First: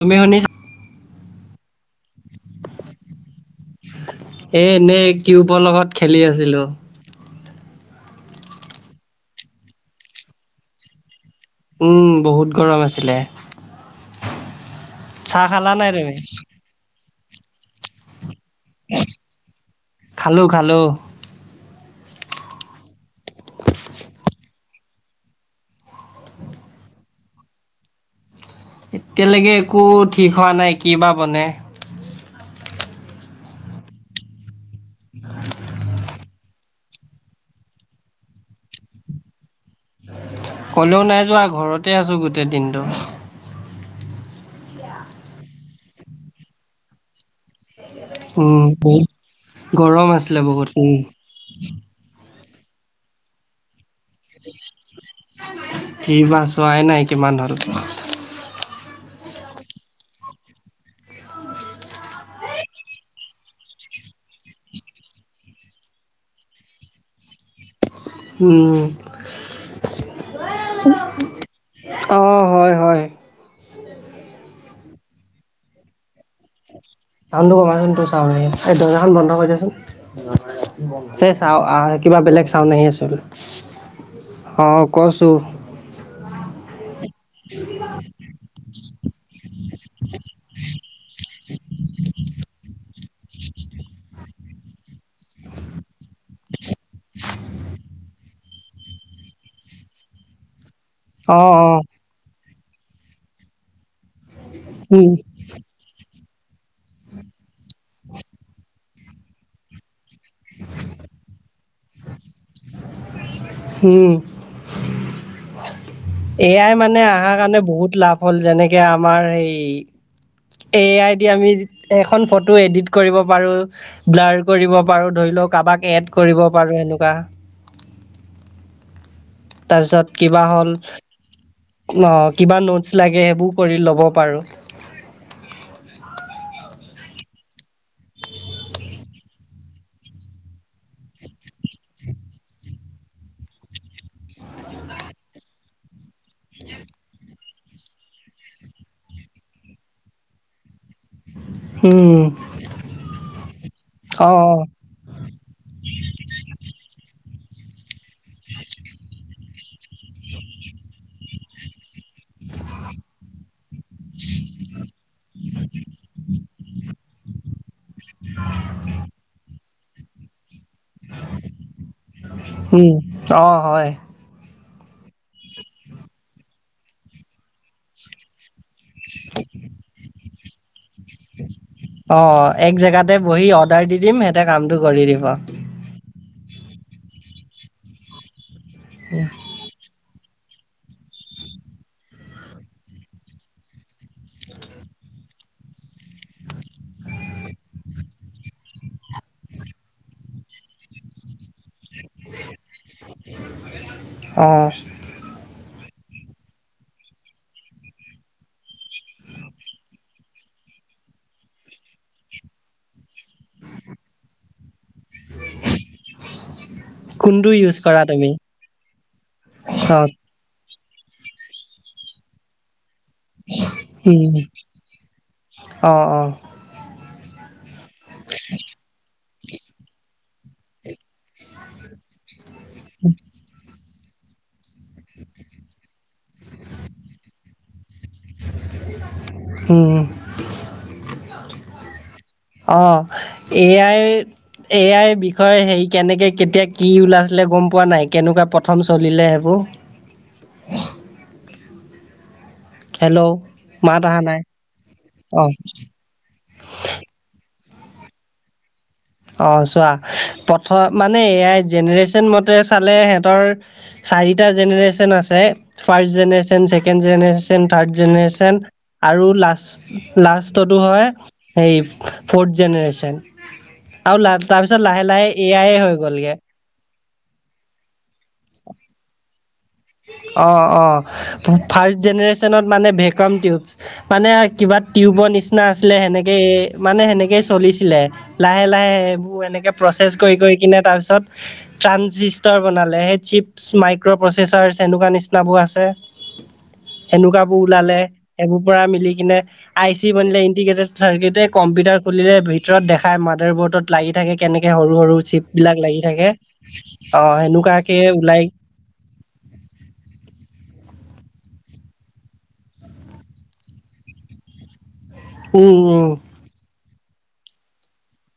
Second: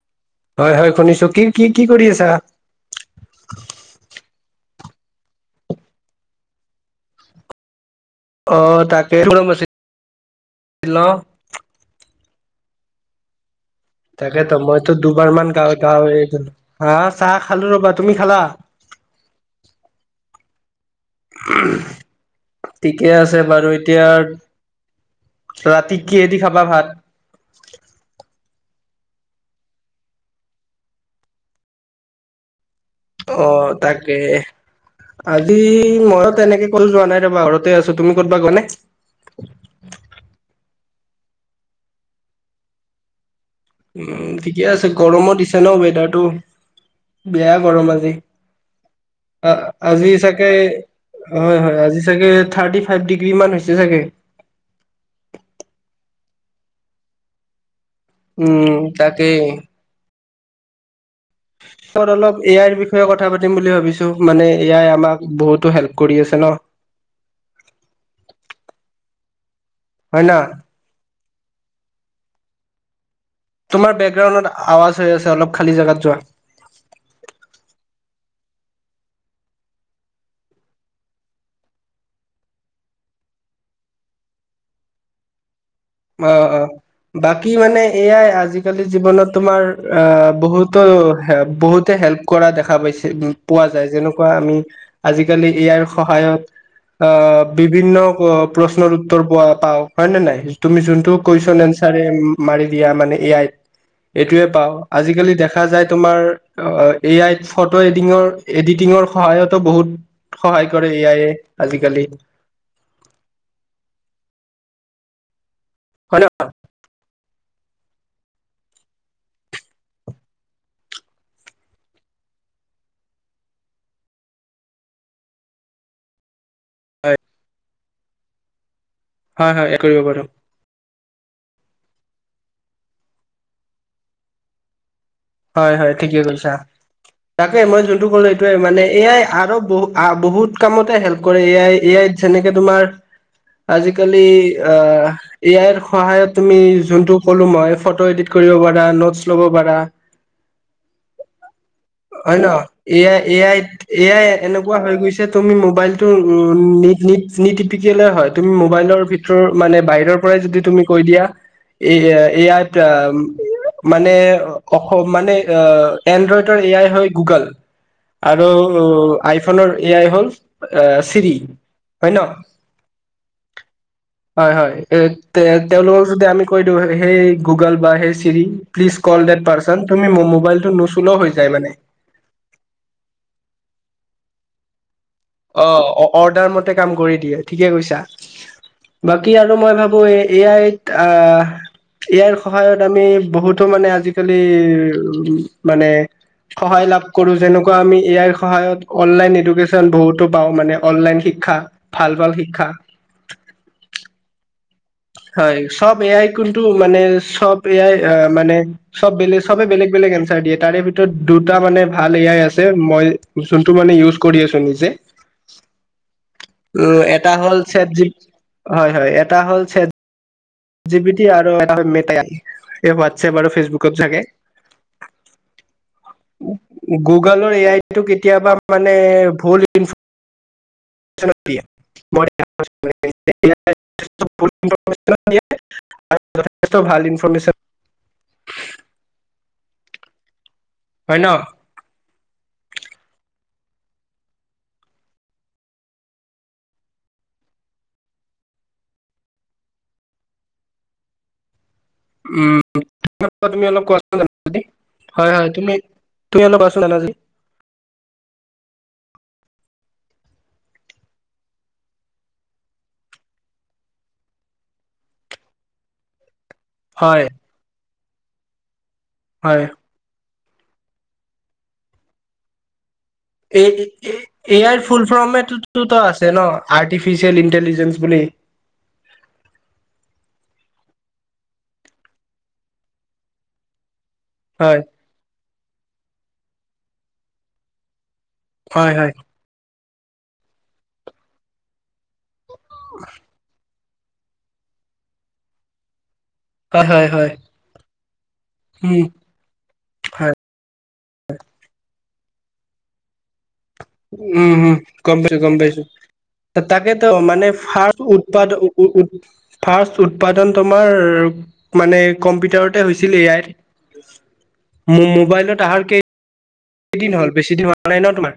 তুমি শুনি [unintelligible] হয়, হয় শশুনিছোঁ কি-কি-কি কৰি আছা? এ এনেই কিউবৰ লগত খেলি আছিলোঁ। অ' তাকে [unintelligible] হেল্ল' উম বহুত গৰম আছিলে। তাকেতো মইতো দুবাৰ চাহ মান, [unintelligible] খালা নাই তুমি? হা চাহ খালোঁ ৰ'বা, তুমি খালা? খালোঁ, খালোঁ। [unintelligible] ঠিকে আছে বাৰু এতিয়া ৰাতি কিহেদি খাবা ভাত? এতিয়ালৈকে একো ঠিক হোৱা নাই কি বা বনে। অ' তাকে, আজি মইয়ো তেনেকে ক'তো যোৱা নাই ৰ'বা ঘৰতে আছো তুমি ক'ৰবাত গ'লা নে? ক'লেও নাই যোৱা ঘৰতে আছোঁ গোটেই দিনটো। উম, ঠিকে আছে গৰমো দিছে ন ৱেডাৰটো বেয়া গৰম আজি। উম, বহুত গৰম আজি আছিলে চাগে বহুত। উম, হয়, হয়, আজি চাগে থাৰ্টি ফাইভ ডিগ্ৰী মান হৈছে চাগে! কি বা চোৱাই নাই কিমান হ'ল। উম, তাকেই। লগত অলপ এ আইৰ বিষয়ে কথা পাতিম বুলি ভাবিছো মানে এ আই আমাক বহুতো হেল্প কৰি আছে ন। উম। হয় ন? অ', হয় হয়। তোমাৰ বেকগ্ৰাউণ্ডত আৱাজ হৈ আছে অলপ খালী জেগাত যোৱা। চাউণ্ডটো কমাচোন তোৰ চাউণ্ড আহি আছে, এই দৰ্জাখন বন্ধ কৰি দিয়াচোন। চেচ আৰু আ আ কিবা বেলেগ চাউণ্ড আহি আছে। অ', কছো। অ', অ', বাকী মানে এ আই আজিকালি জীৱনত তোমাৰ অ' বহুতো বহুতে হেল্প কৰা দেখা পাইছে। পোৱা যায় যেনেকুৱা আমি আজিকালি এ আইৰ সহায়ত অ' বিভিন্ন প্ৰশ্নৰ উত্তৰ পোৱা পাওঁ হয় নে নাই তুমি যোনটো অ' কুৱেশ্বন অ' আঞ্চাৰে মাৰি দিয়া মানে এ আইত এইটোৱে পাওঁ। উম, আজিকালি দেখা যায় তোমাৰ এ আইত ফটো এডিটিঙৰ এডিটিঙৰ সহায়তো বহুত সহায় কৰে এ আই এ আজিকালি। উম, হয় ন এ আই মানে অহাৰ কাৰণে বহুত লাভ হ'ল যেনেকে আমাৰ হেই এ আই দি আমি এখন ফটো এডিট কৰিব পাৰো। ব্লাৰ কৰিব পাৰো ধৰি লওঁক কাৰোবাক এড কৰিব পাৰো এনেকুৱা। হয় হয় কৰিব তাৰপিছত পাৰো কিবা হ'ল অ' কিবা নোটচ লাগে সেইবোৰ কৰি ল'ব পাৰো। হয়, হয়, ঠিকে কৈছা। তাকে মই যোনটো ক'লো এইটোৱে মানে এ আই আৰু বহু বহুত কামতে হেল্প কৰে এ আই এ আই যেনেকে তোমাৰ আজিকালি আহ এ আইৰ সহায়ত তুমি যোনটো ক'লো মই ফটো এডিট কৰিব পাৰা নোটচ ল'ব পাৰা। উম হয় নহয় A I A I A I অ অ এনেকুৱা হৈ গৈছে তুমি মোবাইলটো নিতিপিকিলেও হয় তুমি মোবাইলৰ ভিতৰ মানে বাহিৰৰ পৰাই যদি তুমি কৈ দিয়া। এ আইত মানে অসম মানে এণ্ড্ৰইডৰ এ এই হয় গুগল আৰু আই ফোনৰ ৰ এ আই হ'ল চিৰি হয় ন? উম অ হয় হয়, হয়, তেওঁলোকক যদি আমি কৈ দিওঁ হেই গুগল বা hey Siri please call that person. তুমি মোবাইলটো নোচুলেও হৈ যায় মানে। অ', এক জেগাতে বহি অৰ্ডাৰ দি দিম সিহঁতে কামটো কৰি দিব। অ', অৰ্ডাৰ মতে কাম কৰি দিয়ে ঠিকে কৈছা। বাকী আৰু মই ভাবো এই এ আইত আ এ আইৰ সহায়ত আমি বহুতো মানে আজিকালি মানে সহায় লাভ কৰো যেনেকুৱা আমি এ আইৰ সহায়ত অনলাইন এডুকেশ্যন বহুত টো পাওঁ মানে অনলাইন শিক্ষা, ভাল-ভাল শিক্ষা। অ'। হয়, চব এআই কোনটো মানে চব এআই অ', মানে চব বেলেগ, চবে বেলেগ-বেলেগ এনচাৰ দিয়ে, তাৰে ভিতৰত দুটা মানে ভাল এ আই আছে, মই জুনটো মানে ইউজ কৰি আছোঁ নিজে। উম, এটা কোনটো হ'ল ইউজ কৰা চেটজি তুমি হয়, হয়, এটা হ'ল চেটজি অ জি পিটি আৰু এটা হয় মেটাই, হোৱাত এপ আৰু ফেচবুকত থাকে। উম অ অ গুগলৰ এ আইটো কেতিয়াবা মানে ভূল এনছ ছাৰ দিয়ে, [unintelligible] [unintelligible] আৰু যথষ্ট ভাল ইনফৰৰ্মেশ্যন উম। হয়, ন'? অ', এ আই এ আই বিষয়ে হেৰি কেনেকে কেতিয়া কি ওলাইছিলে গম পোৱা নাই, কেনেকুৱা প্ৰথম চলিলে সেইবোৰ। উম, হেল্ল' তুমি অলপ কোৱা মাত অহা [unintelligible] নাই, হয়, হয়, অ', তুমি তুমি অলপ কোৱা চুন জানা যদি। অ', চোৱা, প্ৰথম মানে এয়াই জেনেৰেশ্যন মতে চালে সিহঁতৰ চাৰিটা জেনেৰেশচন আছে, ফাৰ্ষ্ট জেনেৰেশ্যন ছেকেণ্ড হয় জেনেৰেচন, থাৰ্ড জেনেৰেচন, আৰু হয় লাষ্ট লাষ্টতটো হয়, এই ফৰ্থ জেনেৰেশ্যন। এ, এ, আৰু এ তাৰপিছত আইৰ লাহে ফুল লাহে এ আইয়ে হৈ ফ্ৰমতোটো আছে গ'লগে। ন', আৰ্টিফিচিয়েল ইণ্টেলিজেন্ঞ্চ বুলি। অ', অ', ফাৰ্ষ্ট জেনেৰেশ্যনত মানে বেকগ্ৰাউণ্ড টিউবচ, মানে কিবা হয় টিউবৰ নিচিনা আছিলে, সেনেকে মানে সেনেকে চলিছিলে, লাহে-লাহে হয় হয় এইবোৰ এনেকে প্ৰচেছ কৰি-কৰি কিনে তাৰপিছত ট্ৰানচিছটাৰ বনালে, সেই চিপছ্ মাইক মাইক্ৰ' প্ৰ'চেছাৰ্ছ এনেকুৱা নিচিনাবোৰ আছে। হয় হয় হয় এনেকুৱাবোৰ ওলালে, এইবোৰ পৰা উম মিলি কিনে আই চি হয় বনিলে, ইণ্টিগ্ৰেটেড ষ্টাৰগেটে কম্পিউটাৰ খুলিলে ভিতৰত দেখাই মাডাৰবৰ্ড লাগি থাকে, উম কেনেকে উম সৰু-সৰু গম পাইছো চিপ গম পাইছো বিলাক লাগি থাকে, অ', সেনেকুৱাকে ওলাই উ, ফাৰ্ষ্ট উৎপাদন তোমাৰ মানে কম্পিউটাৰতে হৈছিল এআইত, মো, মোবাইলত উম, আহাৰ কেই উম, কেইদিন হ'ল, বেছি দিন হোৱা নাই ন' তোমাৰ?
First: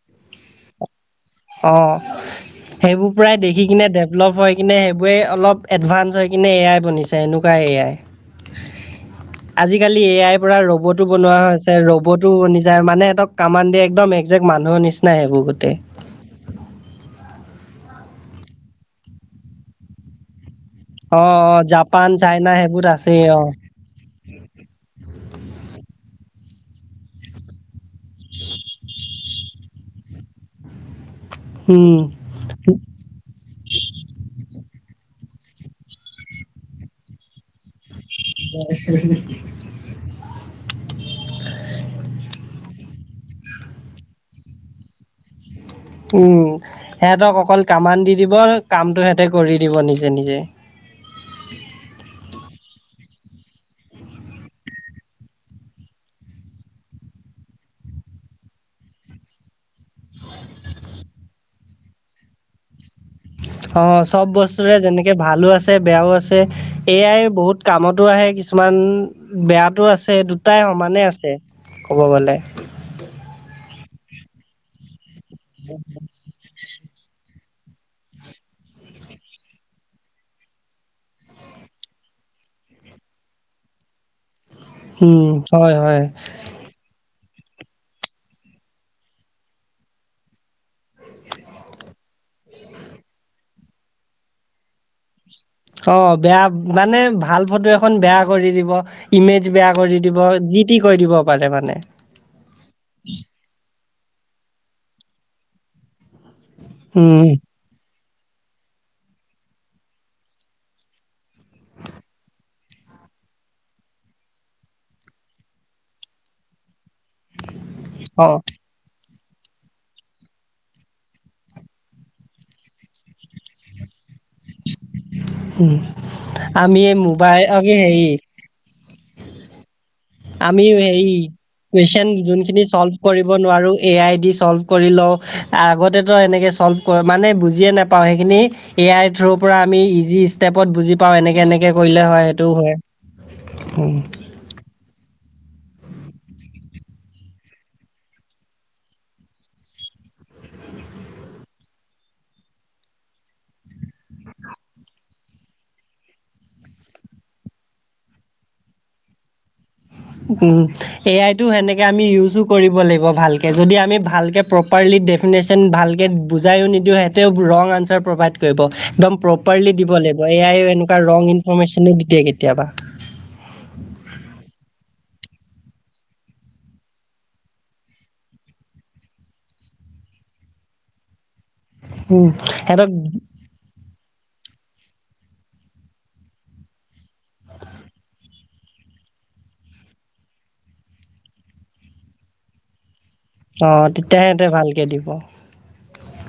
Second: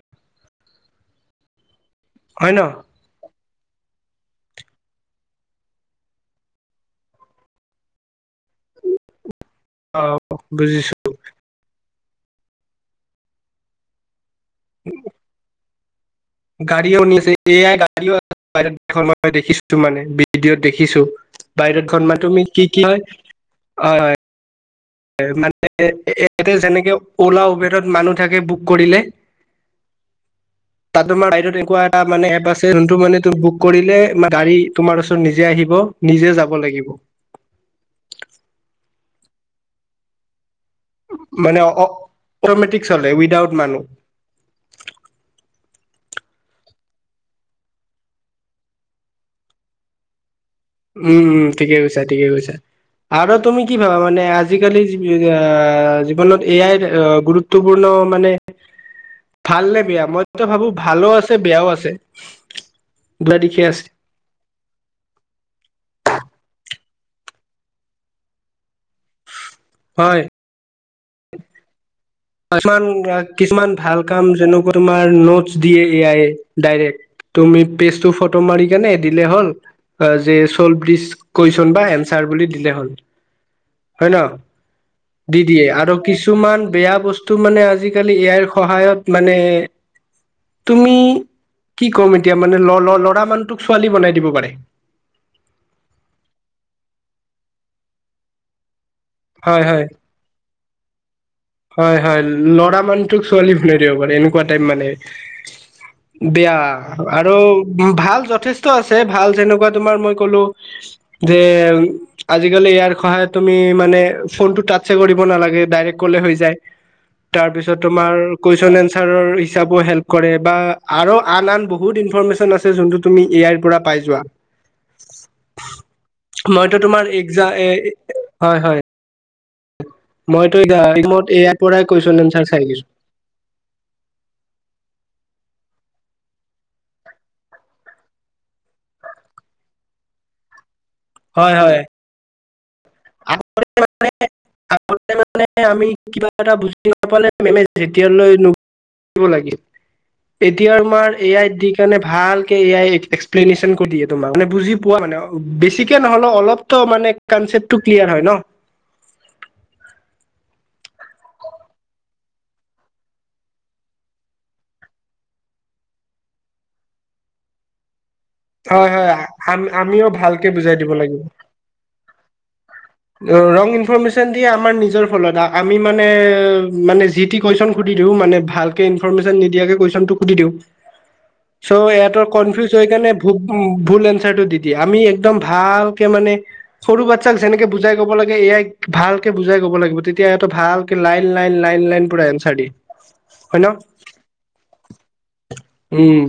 অ'। হয় ন'? সেইবোৰ প্ৰায় দেখি কিনে ডেভলপ হৈ কিনে সেইবোৰে অলপ এডভানঞ্চ হৈ কিনে এ আই বনিছে, এনেকুৱা এ আই। [inaudible] আজিকালি এ আইৰ অ পৰা বুজিছো ৰ'বট তো বনোৱা হৈছে, ৰ'বতো বনি যায়, মানে সিহঁক কামান দিয়ে, একদম একজেক্ট মানুহৰ নিচিনা সেইবোৰ গোটেই। গাড়ীও বনি আছে, এআই গাড়ীও আছে, মই দেখিছোটো মানে। ভিডিঅ'ত দেখিছোঁ, অ অ বাহিৰত ঘন জাপান মা তুমি চাইনা কি-কি সেইবোৰত হয়, আছেই অ হয়, হয়। মানে ইয়াতে যেনেকে অলা উবেৰৰত মানুহ থাকে বুক কৰিলে। তাত তোমাৰ বাহিৰত এনেকুৱা উম। এটা মানে এপ আছে, যোনটো মানে তোৰ বুক কৰিলে গাড়ী তোমাৰ ওচৰত নিজে আহিব, নিজে যাব লাগিব। [unintelligible] মানে অ', অটমেটিক চলে, উইদাউট মানুহ। উম সেহতক অকল কামান দি দিব আৰু কামটো সিহঁতে কৰি দিব নিজে নিজে। উম উম ঠিকে কৈছা ঠিকে কৈছা। আৰু তুমি কি ভাবা মানে আজিকালি জীৱনত এ আইৰ গুৰুত্ব। গুৰুত্বপূৰ্ণ মানে। ভাল নে বেয়া মইতো ভাবো ভালো আছে বেয়াও আছে। দুটা দিশে আছে অ'চ চব বস্তুৰে যেনেকে ভালো আছে, বেয়াও আছে। এআই বহুত কামতো আহে কিছুমান বেয়াটো আছে, হয় দুটাই সমানে আছে ক'ব গ'লে। কিছুমান আ কিছুমান ভাল কাম যেনেকুৱা, তোমাৰ নোটছ দিয়ে এ আই য়ে। ডাইৰেক্ট, তুমি পেজটো ফ'টো মাৰি কেনে দিলে হ'ল। আ, যে চলভ দিছ কুৱেশ্যন বা এনচাৰ বুলি দিলে হ'ল। হয় ন? উম, দি দিয়ে হয় আৰু হয়। কিছুমান বেয়া বস্তু কিন্তু মানে, আজিকালি এআইৰ সহায়ত মানে তুমি, কি ক'ম এতিয়া মানে? ল ল ল'ৰা মানুহটোক ছোৱালী বনাই দিব পাৰে। অ', বেয়া মানে ভাল ফ'টো এখন বেয়া কৰি দিব। ইমেজ হয় বেয়া হয় কৰি দিব, যি টি কৰি দিব। পাৰে মানে। হয়, হয়। ল'ৰা মানুহটোক ছোৱালী বনাই দিব পাৰে। এনেকুৱা টাইপ মানে বেয়া। উম, আৰু উম ভাল যথেষ্ট আছে, ভাল যেনেকুৱা তোমাৰ মই ক'লো যে আজিকালি এ আইৰ সহায়ত তুমি মানে, ফোনটো টাচে কৰিব নালাগে। ডাইৰেক্ট ক'লে হৈ যায়। যায়, তাৰপিছত তোমাৰ অ' কুৱেশ্যন এনচা চাৰৰ হিচাপো হেল্প কৰে বা আৰু আন আন বহুত ইনফৰমেশ্যন আছে, যোনটোত তুমি এআইৰ পৰা পাই যোৱা। উ, মইতো আমি এই তোমাৰ মোবাইল এক্সা অ', এ কি হেৰি হয়- হয়। মইতো আমি হেই এক্সামত এ আইৰ পৰাই কুৱেশ্যন কুৱেশন এনচাৰ চাই যোনখিনি দিছো চলভ কৰিব নোৱাৰোঁ, এআই ডি চল্ভ কৰি লওঁ। আগতেতো এনেকে চল্ভ কৰে, মানে বুজিয়ে নেপ পাওঁ, সেইখিনি এআই থ্ৰু পৰা আমি ইজি ষ্টেপত বুজি পাওঁ। পাওঁ, এনেকে এনেকে কৰিলে হয়, সেইটোও হয়। মানে, আগতে মানে আমি কিবা এটা বুজি নাপালে মানে, যেতিয়ালৈ নু [unintelligible] লাগে। এতিয়া তোমাৰ এ আই দি কেনে, ভাল কে এ আই এক্সপ্লেনেশ্যন কৰি দিয়ে তোমাক। মানে বুজি পোৱা মানে, বেছিকে নহ'লেও অলপতো মানে কনচেপটো ক্লিয়াৰ হয় ন? উম, এআইটো সেনেকে আমি ইউজো কৰিব লাগিব, ভালকে যদি আমি ভালকে প্ৰপাৰলি ডেফিনেশ্যন ভালকৈ বুজায়ো নিদিওঁ, সেহেঁতেও ৰং আনচাৰ প্ৰভাইড কৰি কৰিব, হয় হয় একদম আম প্ৰপাৰলি দিব আমিও লাগিব। ভালকে এআইও বুজাই দিব এনেকুৱা ৰং লাগিব। ইনফমেশ্যনো দি দিয়ে কেতিয়াবা। ৰং ইনফৰমেশ্যন দিয়ে আমাৰ নিজৰ ফলত, আ আমি মানে মানে যি টি কুৱেশ্যন সুধি দিওঁ, মানে ভালকে ইনফৰমেশ্যন নিদিয়াকে কুৱেশ্যনটো সুধি দিওঁ। চ' ইহঁতৰ উম, কনফিউজ হৈ সিহঁতক কেনে উ, ভুল এনচাৰটো দি দিয়ে, আমি একদম ভালকে মানে সৰু বাচ্ছাক যেনেকে বুজাই ক'ব লাগে, এআইক ভালকে বুজাই ক'ব লাগিব। তেতিয়া সিহঁতে ভাল কে লাইন, লাইন, লাইন, লাইন পুৰা এনচাৰ দিয়ে। হয় ন অ'তেতিয়া সেহেঁতে ভালকে দিব। উম।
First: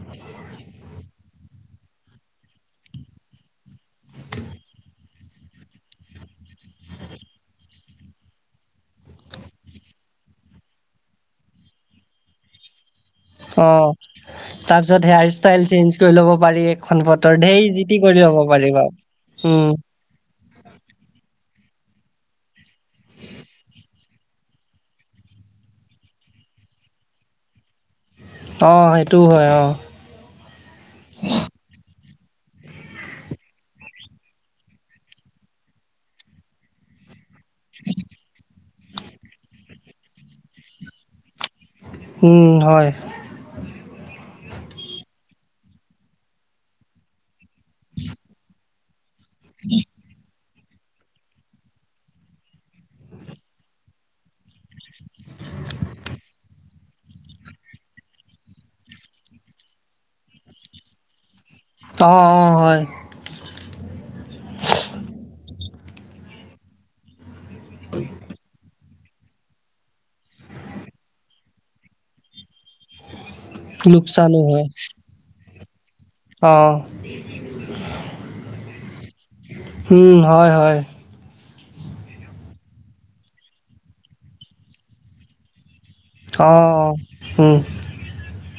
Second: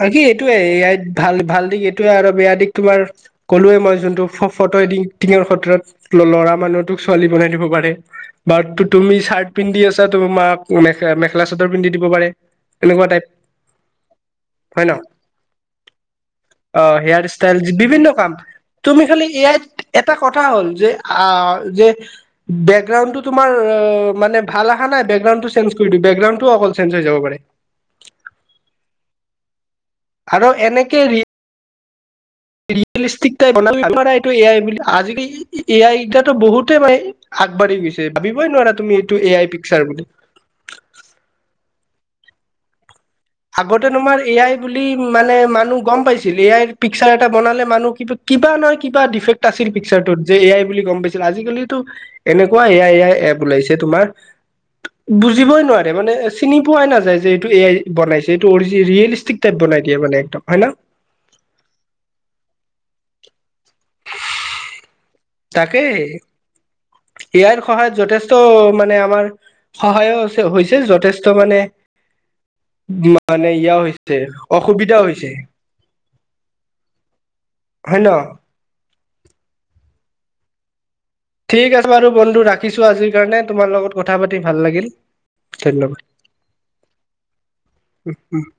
বাকী, এইটোৱে এআইত ভাল ভাল দিশ, এইটোৱে আৰু বেয়া দিশ তোমাৰ ক'লোৱে মই, যোনটো ফ ফ'টো এডিটিঙৰ ক্ষেত্ৰত ল ল'ৰা মানুহটোক ছোৱালী বনাই দিব পাৰে। বাৰ তু তুমি চাৰ্ট পিন্ধি আছা, তোমাক মেখলা মেখেলা চাদৰ পিন্ধি দিব পাৰে। এনেকুৱা টাইপ। অঁ। [inaudible] তাৰপিছত হেয়াৰ ষ্টাইল চেঞ্জ কৰি ল'ব পাৰি। অ এখন ফ'টোত ঢেৰ যি টি কৰি দিব পাৰিবা। কালি এআইত উম, এটা কথা হ'ল যে, আ যে বেকগ্ৰাউণ্ডটো তোমাৰ মানে ভাল আহা নাই বেকগ্ৰাউণ্ডটো চেঞ্জ দিওঁ বেকগ্ৰাউণ্ডটো অকল চেঞ্জ হৈ যাব পাৰে। অঁ সেইটোও হয় অঁ। আৰু এনেকে ৰি ৰিয়েলিষ্টিক টাইপ এইটো এ আই বুলি আজিকালি এ আইাতো বহুতেই মানে আগবাঢ়ি গৈছে, ভাবিবই নোৱাৰা তুমি এইটো এ আই পিক্সাৰ বুলি। পিক্সাৰ উম হয়। আগতে তোমাৰ এ আই বুলি মানে মানুহ গম পাইছিল, এ আইৰ পিক্সাৰ এটা বনালে মানুহ কিবা কিবা নহয় কিবা ডিফেক্ট আছিল পিক্সাৰটোত যে এ আই বুলি গম পাইছিল। আজিকালিতো এনেকুৱা এয়াই এয়াই এপ ওলাইছে তোমাৰ বুজিবই নোৱাৰে, মানে চিনি পোৱাই নাযায় যে এইটো এ আই বনাইছে এইটো অৰ্জি ৰিয়েলিষ্টিক টাইপ বনাই দিয়ে একদম হয় না। অঁ অঁ হয়। তাকে, এ আইৰ সহায়ত যথেষ্ট মানে আমাৰ সহায়ো হৈছে হৈছে যথেষ্ট মানে মানে ইয়া হৈছে লোকচানো হয়। অসুবিধা হৈছে। অ। হয় ন। উম হয় হয়। ঠিক আছে বাৰু বন্ধু ৰাখিছোঁ আজিৰ কাৰণে, তোমাৰ লগত কথা পাতি ভাল লাগিল ধন্যবাদ। অঁ, উম। [inaudible]